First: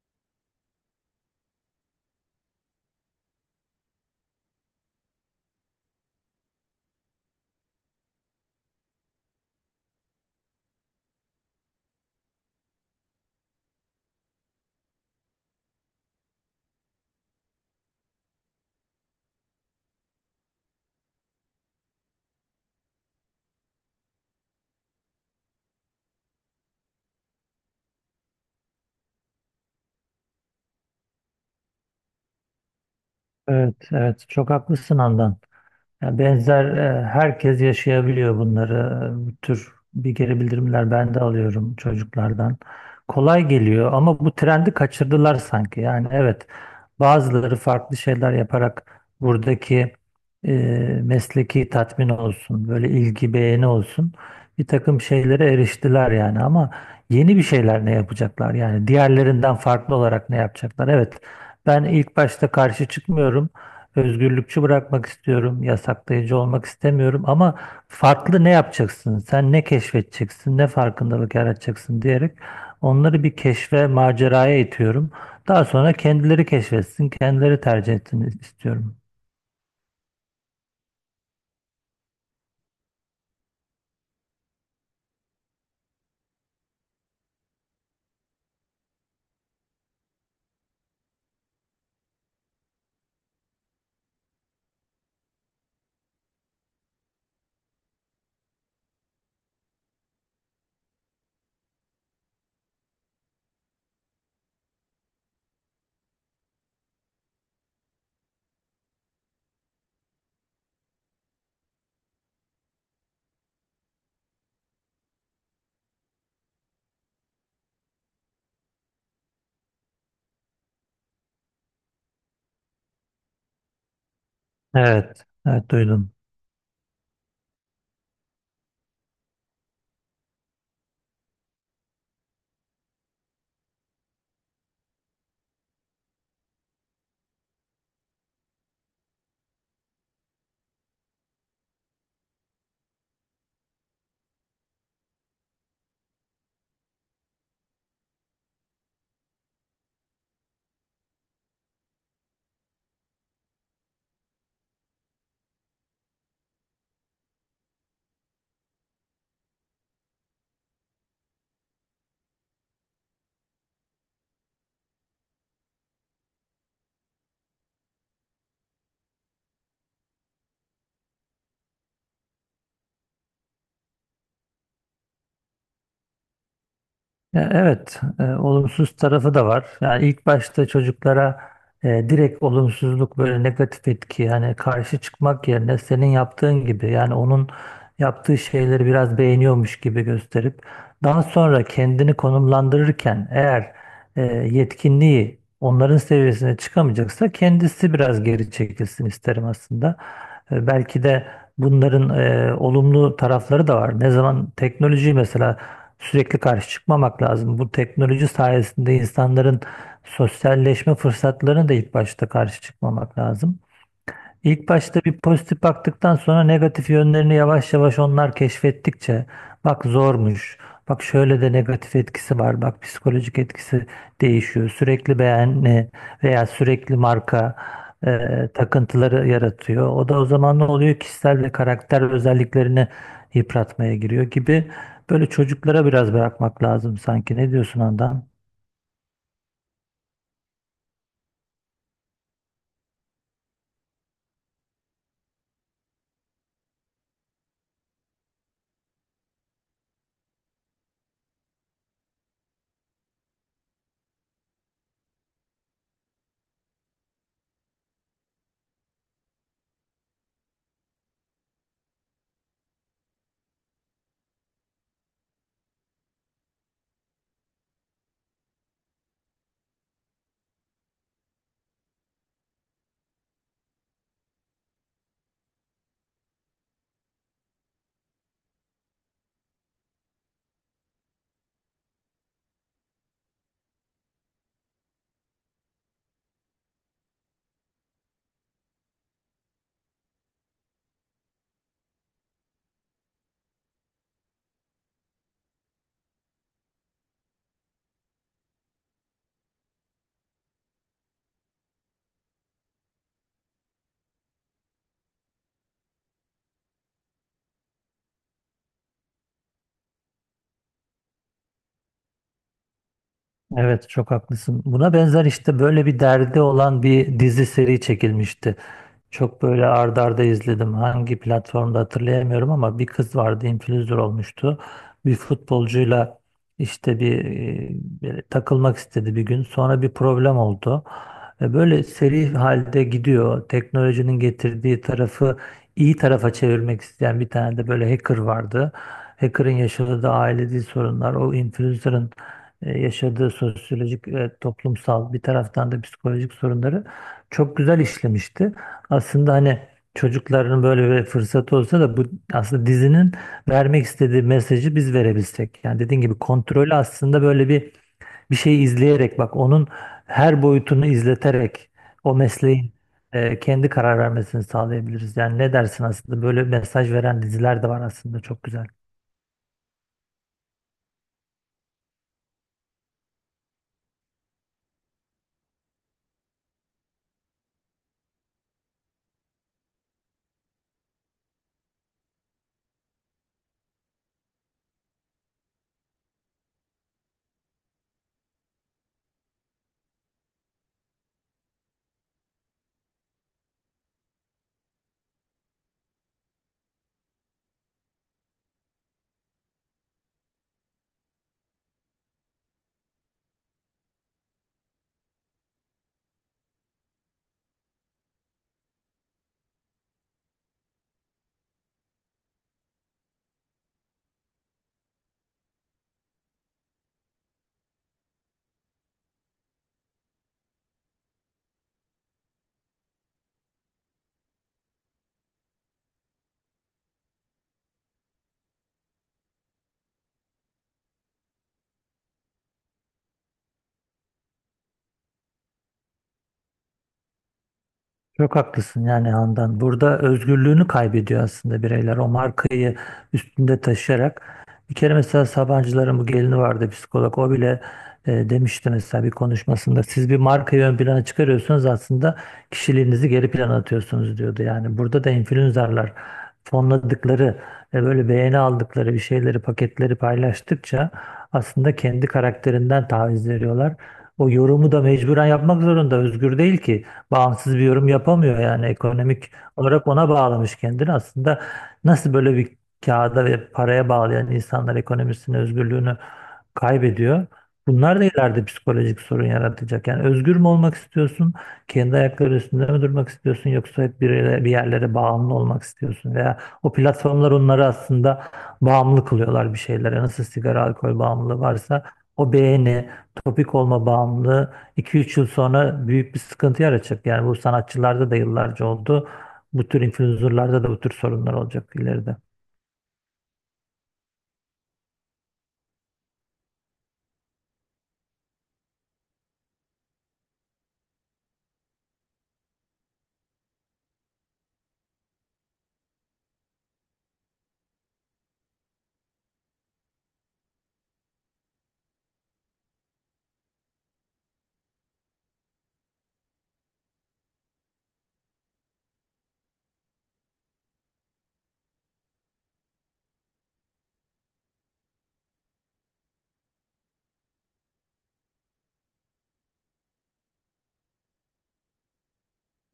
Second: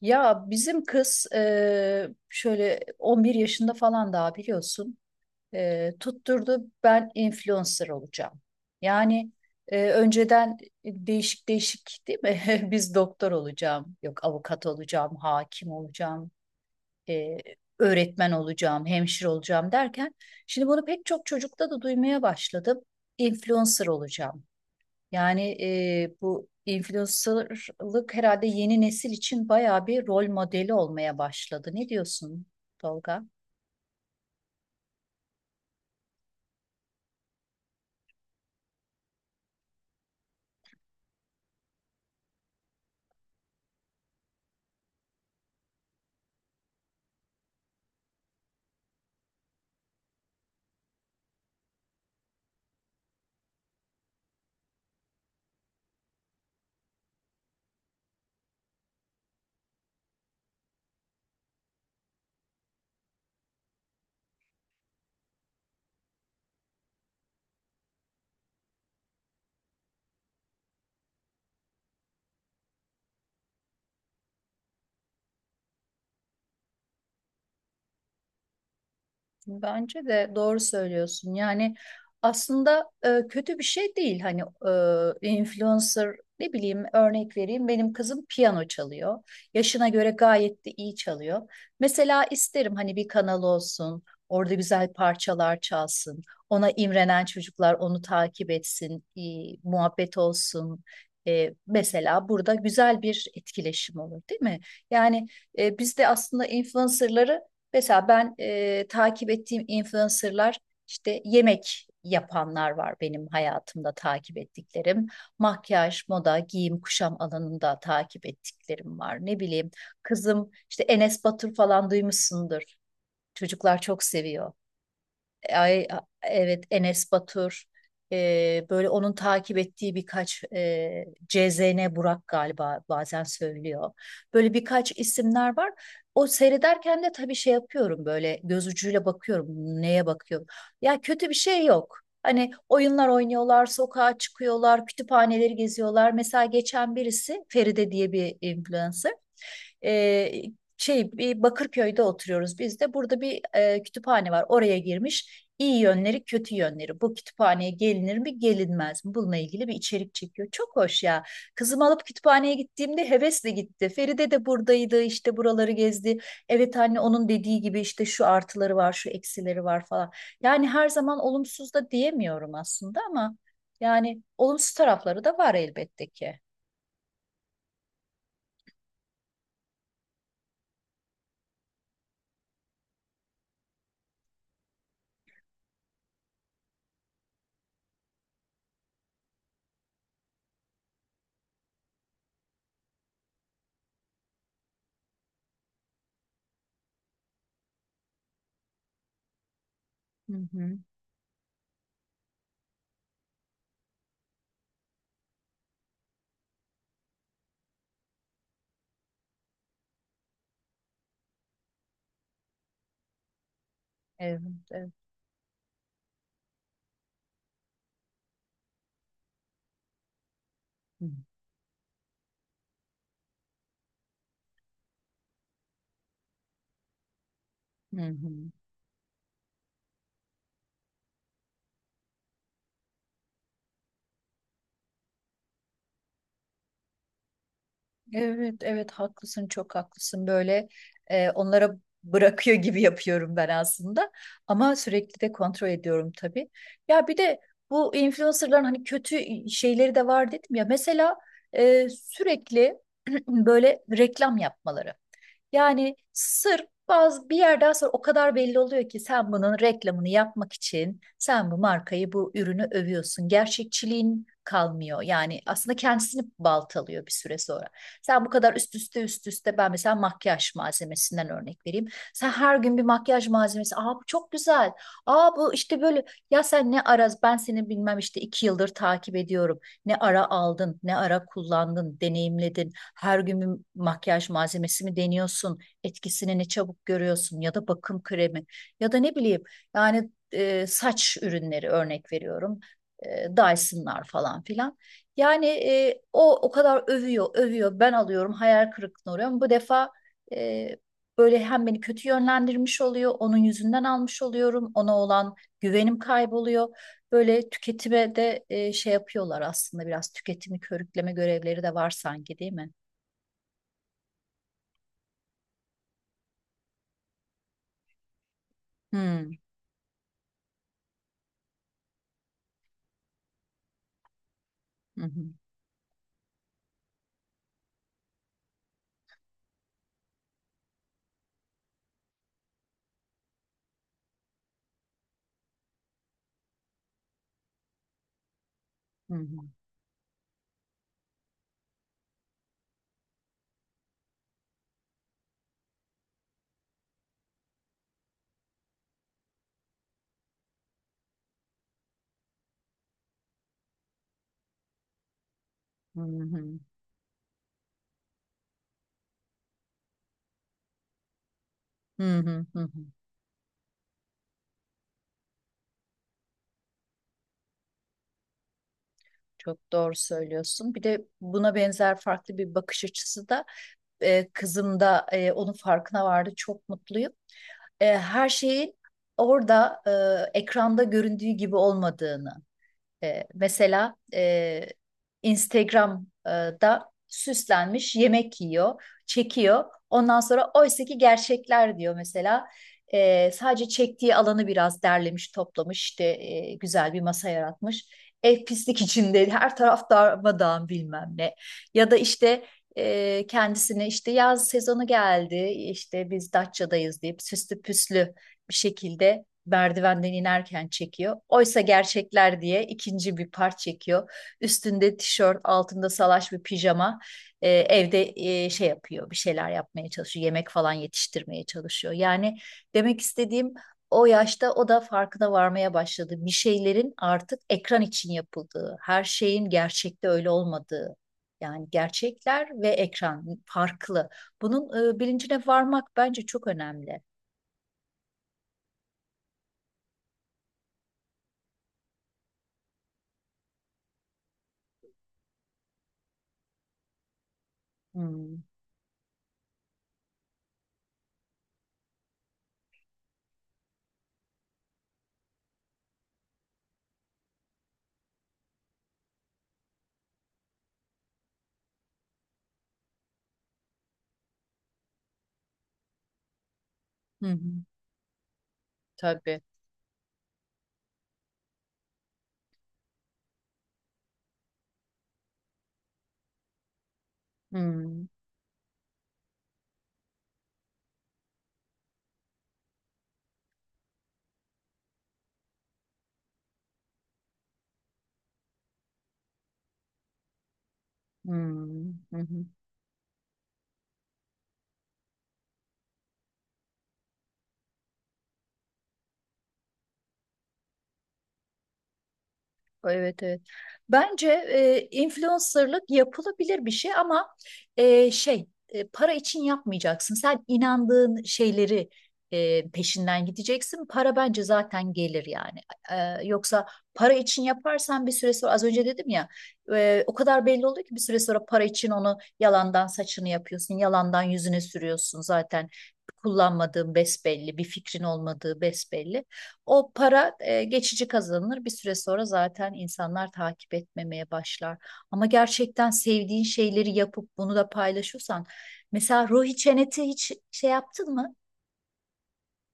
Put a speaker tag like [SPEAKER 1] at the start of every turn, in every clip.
[SPEAKER 1] Ya, bizim kız şöyle 11 yaşında falan daha biliyorsun. Tutturdu ben influencer olacağım. Yani Önceden değişik değişik, değil mi? Biz doktor olacağım, yok avukat olacağım, hakim olacağım, eee, öğretmen olacağım, hemşire olacağım derken şimdi bunu pek çok çocukta da duymaya başladım. Influencer olacağım. Yani Bu influencerlık herhalde yeni nesil için bayağı bir rol modeli olmaya başladı. Ne diyorsun Tolga?
[SPEAKER 2] Evet, evet çok haklısın Handan. Ya benzer herkes yaşayabiliyor bunları. Bu tür bir geri bildirimler ben de alıyorum çocuklardan. Kolay geliyor ama bu trendi kaçırdılar sanki. Yani evet, bazıları farklı şeyler yaparak buradaki e, mesleki tatmin olsun, böyle ilgi beğeni olsun, bir takım şeylere eriştiler yani. Ama yeni bir şeyler ne yapacaklar yani diğerlerinden farklı olarak ne yapacaklar? Evet, ben ilk başta karşı çıkmıyorum. Özgürlükçü bırakmak istiyorum, yasaklayıcı olmak istemiyorum ama farklı ne yapacaksın, sen ne keşfedeceksin, ne farkındalık yaratacaksın diyerek onları bir keşfe, maceraya itiyorum. Daha sonra kendileri keşfetsin, kendileri tercih etsin istiyorum.
[SPEAKER 1] Bence de doğru söylüyorsun. Yani, aslında kötü bir şey değil. Hani, influencer ne bileyim örnek vereyim. Benim kızım piyano çalıyor. Yaşına göre gayet de iyi çalıyor. Mesela isterim hani bir kanal olsun. Orada güzel parçalar çalsın. Ona imrenen çocuklar onu takip etsin. İyi muhabbet olsun. Mesela burada güzel bir etkileşim olur, değil mi? Yani, biz de aslında influencerları, mesela ben, takip ettiğim influencerlar işte yemek yapanlar var benim hayatımda takip ettiklerim. Makyaj, moda, giyim, kuşam alanında takip ettiklerim var. Ne bileyim, kızım işte Enes Batur falan duymuşsundur. Çocuklar çok seviyor.
[SPEAKER 2] Evet, evet
[SPEAKER 1] Ay,
[SPEAKER 2] duydum.
[SPEAKER 1] evet Enes Batur, böyle onun takip ettiği birkaç, CZN Burak galiba bazen söylüyor. Böyle birkaç isimler var. O seyrederken de tabii şey yapıyorum, böyle göz ucuyla bakıyorum neye bakıyorum. Ya kötü bir şey yok. Hani oyunlar oynuyorlar, sokağa çıkıyorlar, kütüphaneleri geziyorlar. Mesela geçen birisi Feride diye bir influencer e, bir Bakırköy'de oturuyoruz biz de. Burada bir kütüphane var. Oraya girmiş. İyi yönleri, kötü yönleri. Bu kütüphaneye gelinir mi, gelinmez mi? Bununla ilgili bir içerik çekiyor. Çok hoş ya. Kızımı alıp kütüphaneye gittiğimde hevesle gitti. Feride de buradaydı, işte buraları gezdi. Evet anne, onun dediği gibi işte şu artıları var, şu eksileri var falan. Yani her zaman olumsuz da diyemiyorum aslında ama yani olumsuz tarafları da var elbette ki.
[SPEAKER 2] Ya evet, olumsuz tarafı da var. Yani ilk başta çocuklara direkt olumsuzluk, böyle negatif etki yani karşı çıkmak yerine senin yaptığın gibi yani onun yaptığı şeyleri biraz beğeniyormuş gibi gösterip daha sonra kendini konumlandırırken eğer e, yetkinliği onların seviyesine çıkamayacaksa kendisi biraz geri çekilsin isterim aslında.
[SPEAKER 1] Hı
[SPEAKER 2] E,
[SPEAKER 1] hı.
[SPEAKER 2] belki de bunların olumlu tarafları da var. Ne zaman teknoloji mesela, sürekli karşı çıkmamak lazım. Bu teknoloji sayesinde insanların sosyalleşme fırsatlarına da ilk başta karşı çıkmamak lazım.
[SPEAKER 1] Evet,
[SPEAKER 2] İlk
[SPEAKER 1] evet.
[SPEAKER 2] başta bir pozitif baktıktan sonra negatif yönlerini yavaş yavaş onlar keşfettikçe bak zormuş, bak
[SPEAKER 1] Hı
[SPEAKER 2] şöyle de negatif etkisi var, bak psikolojik etkisi değişiyor. Sürekli beğeni veya sürekli marka
[SPEAKER 1] hı.
[SPEAKER 2] takıntıları yaratıyor. O da o zaman ne oluyor? Kişisel ve karakter özelliklerini yıpratmaya giriyor gibi. Böyle çocuklara biraz bırakmak lazım sanki. Ne diyorsun Handan?
[SPEAKER 1] Evet, evet haklısın, çok haklısın. Böyle onlara bırakıyor gibi yapıyorum ben aslında. Ama sürekli de kontrol ediyorum tabii. Ya bir de bu influencerların hani kötü şeyleri de var dedim ya. Mesela sürekli böyle reklam yapmaları. Yani sırf bazı bir yerden sonra o kadar belli oluyor ki sen bunun reklamını yapmak için sen bu markayı, bu ürünü övüyorsun. Gerçekçiliğin kalmıyor. Yani aslında kendisini baltalıyor bir süre sonra. Sen bu kadar üst üste ben mesela makyaj malzemesinden örnek vereyim. Sen her gün bir makyaj malzemesi. Aa bu çok güzel. Aa bu işte böyle. Ya sen ne ara, ben seni bilmem işte 2 yıldır takip ediyorum. Ne ara aldın, ne ara kullandın, deneyimledin, her gün bir makyaj malzemesi mi deniyorsun? Etkisini ne çabuk görüyorsun? Ya da bakım kremi ya da ne bileyim yani, saç ürünleri örnek veriyorum. Dyson'lar falan filan. Yani, o kadar övüyor, övüyor. Ben alıyorum, hayal kırıklığına uğruyorum. Bu defa e, böyle hem beni kötü yönlendirmiş oluyor, onun yüzünden almış oluyorum, ona olan güvenim kayboluyor. Böyle tüketime de şey yapıyorlar, aslında biraz tüketimi körükleme görevleri de var sanki, değil mi?
[SPEAKER 2] Evet, çok haklısın. Buna benzer işte böyle bir derdi olan bir dizi seri çekilmişti.
[SPEAKER 1] Hmm.
[SPEAKER 2] Çok böyle ardarda arda izledim. Hangi platformda hatırlayamıyorum ama bir kız vardı, influencer olmuştu.
[SPEAKER 1] Hı hı,
[SPEAKER 2] Bir futbolcuyla işte böyle takılmak istedi bir gün. Sonra bir problem oldu. E, böyle seri halde gidiyor. Teknolojinin getirdiği tarafı iyi tarafa çevirmek isteyen bir tane de böyle hacker vardı.
[SPEAKER 1] hı hı,
[SPEAKER 2] Hacker'ın yaşadığı da ailevi sorunlar, o influencer'ın yaşadığı sosyolojik ve toplumsal, bir taraftan da psikolojik sorunları çok güzel işlemişti. Aslında hani çocukların böyle bir fırsatı olsa da bu aslında dizinin vermek istediği mesajı biz verebilsek. Yani
[SPEAKER 1] hı
[SPEAKER 2] dediğin gibi
[SPEAKER 1] hı,
[SPEAKER 2] kontrolü aslında böyle bir şeyi izleyerek, bak onun her boyutunu izleterek o
[SPEAKER 1] hı hı, hı hı.
[SPEAKER 2] mesleğin kendi karar vermesini sağlayabiliriz. Yani ne dersin, aslında böyle mesaj veren diziler de var aslında, çok güzel.
[SPEAKER 1] Çok doğru söylüyorsun. Bir de buna benzer farklı bir bakış açısı da, kızım da, onun farkına vardı. Çok mutluyum. Her şeyin orada, ekranda göründüğü gibi olmadığını. Mesela Instagram'da süslenmiş yemek yiyor, çekiyor. Ondan sonra oysaki gerçekler diyor mesela. Sadece çektiği alanı biraz derlemiş, toplamış, işte güzel bir masa yaratmış. Ev pislik içinde, her taraf darmadağın bilmem ne. Ya da işte kendisine işte yaz sezonu geldi, işte biz Datça'dayız deyip süslü püslü bir şekilde merdivenden inerken çekiyor. Oysa gerçekler diye ikinci bir part çekiyor. Üstünde tişört, altında salaş bir pijama. Evde şey yapıyor, bir şeyler yapmaya çalışıyor. Yemek falan yetiştirmeye çalışıyor. Yani demek istediğim, o yaşta o da farkına varmaya başladı. Bir şeylerin artık ekran için yapıldığı, her şeyin gerçekte öyle olmadığı. Yani gerçekler ve ekran farklı. Bunun bilincine varmak bence çok önemli.
[SPEAKER 2] Çok haklısın yani Handan. Burada özgürlüğünü kaybediyor aslında bireyler. O markayı üstünde taşıyarak. Bir kere mesela Sabancıların bu gelini vardı, psikolog. O bile
[SPEAKER 1] Hmm.
[SPEAKER 2] demişti mesela bir konuşmasında. Siz bir markayı ön plana çıkarıyorsunuz, aslında kişiliğinizi geri plana atıyorsunuz diyordu. Yani burada da influencerlar fonladıkları, böyle beğeni aldıkları bir şeyleri, paketleri paylaştıkça aslında kendi karakterinden taviz veriyorlar. O yorumu da mecburen yapmak zorunda. Özgür değil ki,
[SPEAKER 1] Hı hı.
[SPEAKER 2] bağımsız bir yorum yapamıyor yani ekonomik
[SPEAKER 1] Tabii.
[SPEAKER 2] olarak ona bağlamış kendini. Aslında nasıl böyle bir kağıda ve paraya bağlayan insanlar ekonomisini, özgürlüğünü kaybediyor. Bunlar da
[SPEAKER 1] Hmm,
[SPEAKER 2] ileride psikolojik sorun yaratacak. Yani özgür mü olmak istiyorsun? Kendi ayakları üstünde mi durmak istiyorsun? Yoksa hep bir yerlere bağımlı olmak istiyorsun? Veya o platformlar onları aslında bağımlı kılıyorlar bir şeylere. Nasıl sigara, alkol bağımlılığı varsa
[SPEAKER 1] hmm, hı
[SPEAKER 2] o
[SPEAKER 1] hı.
[SPEAKER 2] beğeni, topik olma bağımlılığı 2 üç yıl sonra büyük bir sıkıntı yaratacak. Yani bu sanatçılarda da yıllarca oldu. Bu tür influencerlarda da bu tür sorunlar olacak ileride.
[SPEAKER 1] Evet, evet. Bence influencerlık yapılabilir bir şey ama para için yapmayacaksın. Sen inandığın şeyleri peşinden gideceksin. Para bence zaten gelir yani. Yoksa para için yaparsan bir süre sonra az önce dedim ya, o kadar belli oluyor ki bir süre sonra para için onu yalandan saçını yapıyorsun, yalandan yüzüne sürüyorsun, zaten kullanmadığın besbelli, bir fikrin olmadığı besbelli. O para geçici kazanılır. Bir süre sonra zaten insanlar takip etmemeye başlar. Ama gerçekten sevdiğin şeyleri yapıp bunu da paylaşırsan, mesela Ruhi Çenet'i hiç şey yaptın mı?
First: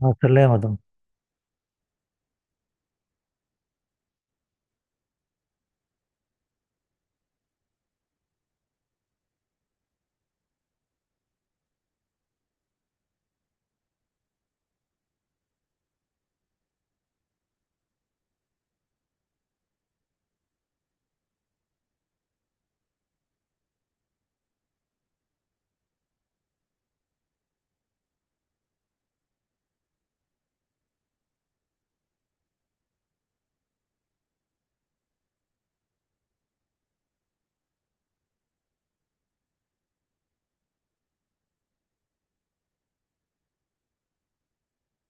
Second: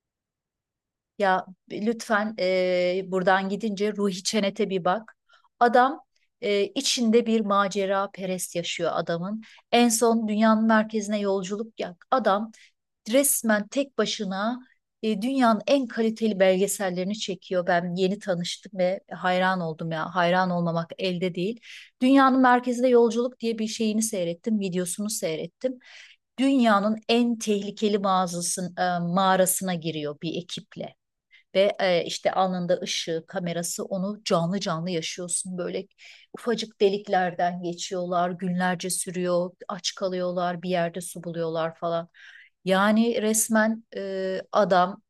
[SPEAKER 2] Hatırlayamadım.
[SPEAKER 1] Ya lütfen, buradan gidince Ruhi Çenet'e bir bak. Adam, içinde bir macera perest yaşıyor adamın. En son dünyanın merkezine yolculuk yap. Adam resmen tek başına, dünyanın en kaliteli belgesellerini çekiyor. Ben yeni tanıştım ve hayran oldum ya. Hayran olmamak elde değil. Dünyanın Merkezinde Yolculuk diye bir şeyini seyrettim, videosunu seyrettim. Dünyanın en tehlikeli mağazasının mağarasına giriyor bir ekiple. Ve işte alnında ışığı, kamerası, onu canlı canlı yaşıyorsun. Böyle ufacık deliklerden geçiyorlar, günlerce sürüyor, aç kalıyorlar, bir yerde su buluyorlar falan. Yani resmen e, adam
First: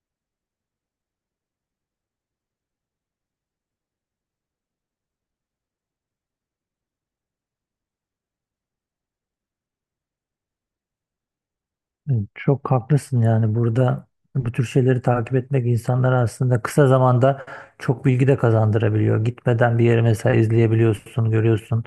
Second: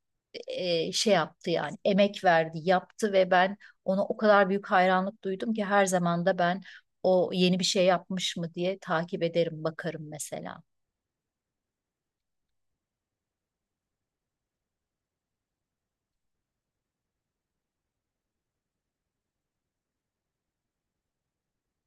[SPEAKER 1] e, şey yaptı, yani emek verdi, yaptı ve ben ona o kadar büyük hayranlık duydum ki her zaman da ben o yeni bir şey yapmış mı diye takip ederim, bakarım mesela.
[SPEAKER 2] Evet, çok haklısın yani burada bu tür şeyleri takip etmek insanlara aslında kısa zamanda çok bilgi de kazandırabiliyor. Gitmeden bir yere mesela izleyebiliyorsun, görüyorsun.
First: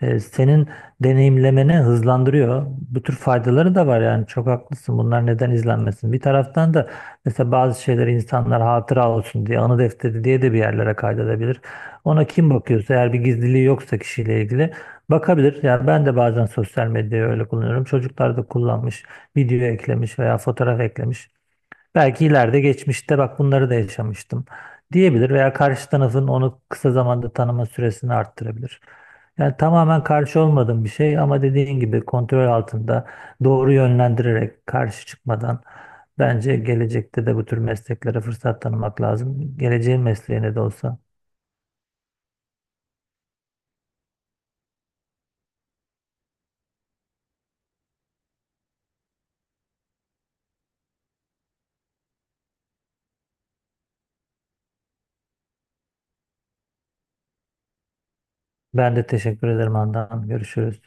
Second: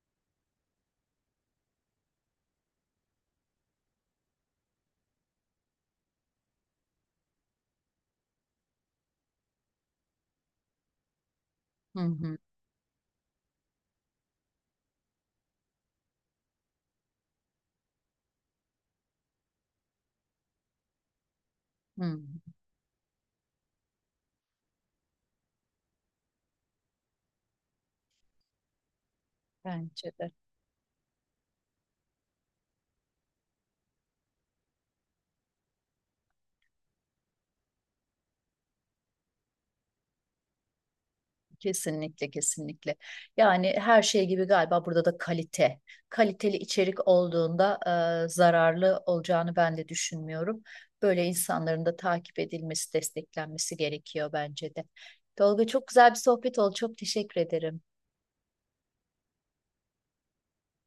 [SPEAKER 2] Senin deneyimlemeni hızlandırıyor. Bu tür faydaları da var yani, çok haklısın. Bunlar neden izlenmesin? Bir taraftan da mesela bazı şeyleri insanlar hatıra olsun diye, anı defteri diye de bir yerlere kaydedebilir.
[SPEAKER 1] Hı
[SPEAKER 2] Ona
[SPEAKER 1] hı,
[SPEAKER 2] kim bakıyorsa eğer bir gizliliği yoksa kişiyle ilgili bakabilir. Yani ben de bazen sosyal medyayı öyle kullanıyorum. Çocuklar da kullanmış, video eklemiş veya fotoğraf eklemiş.
[SPEAKER 1] hı.
[SPEAKER 2] Belki ileride geçmişte bak bunları da yaşamıştım diyebilir veya karşı tarafın onu kısa zamanda tanıma süresini arttırabilir. Yani tamamen
[SPEAKER 1] Bence de.
[SPEAKER 2] karşı olmadığım bir şey ama dediğin gibi kontrol altında doğru yönlendirerek, karşı çıkmadan bence gelecekte de bu tür mesleklere fırsat tanımak lazım. Geleceğin mesleğine de olsa.
[SPEAKER 1] Kesinlikle, kesinlikle. Yani her şey gibi galiba burada da kalite. Kaliteli içerik olduğunda zararlı olacağını ben de düşünmüyorum. Böyle insanların da takip edilmesi, desteklenmesi gerekiyor bence de. Tolga çok güzel bir sohbet oldu. Çok teşekkür ederim.
[SPEAKER 2] Ben de teşekkür ederim Handan. Görüşürüz.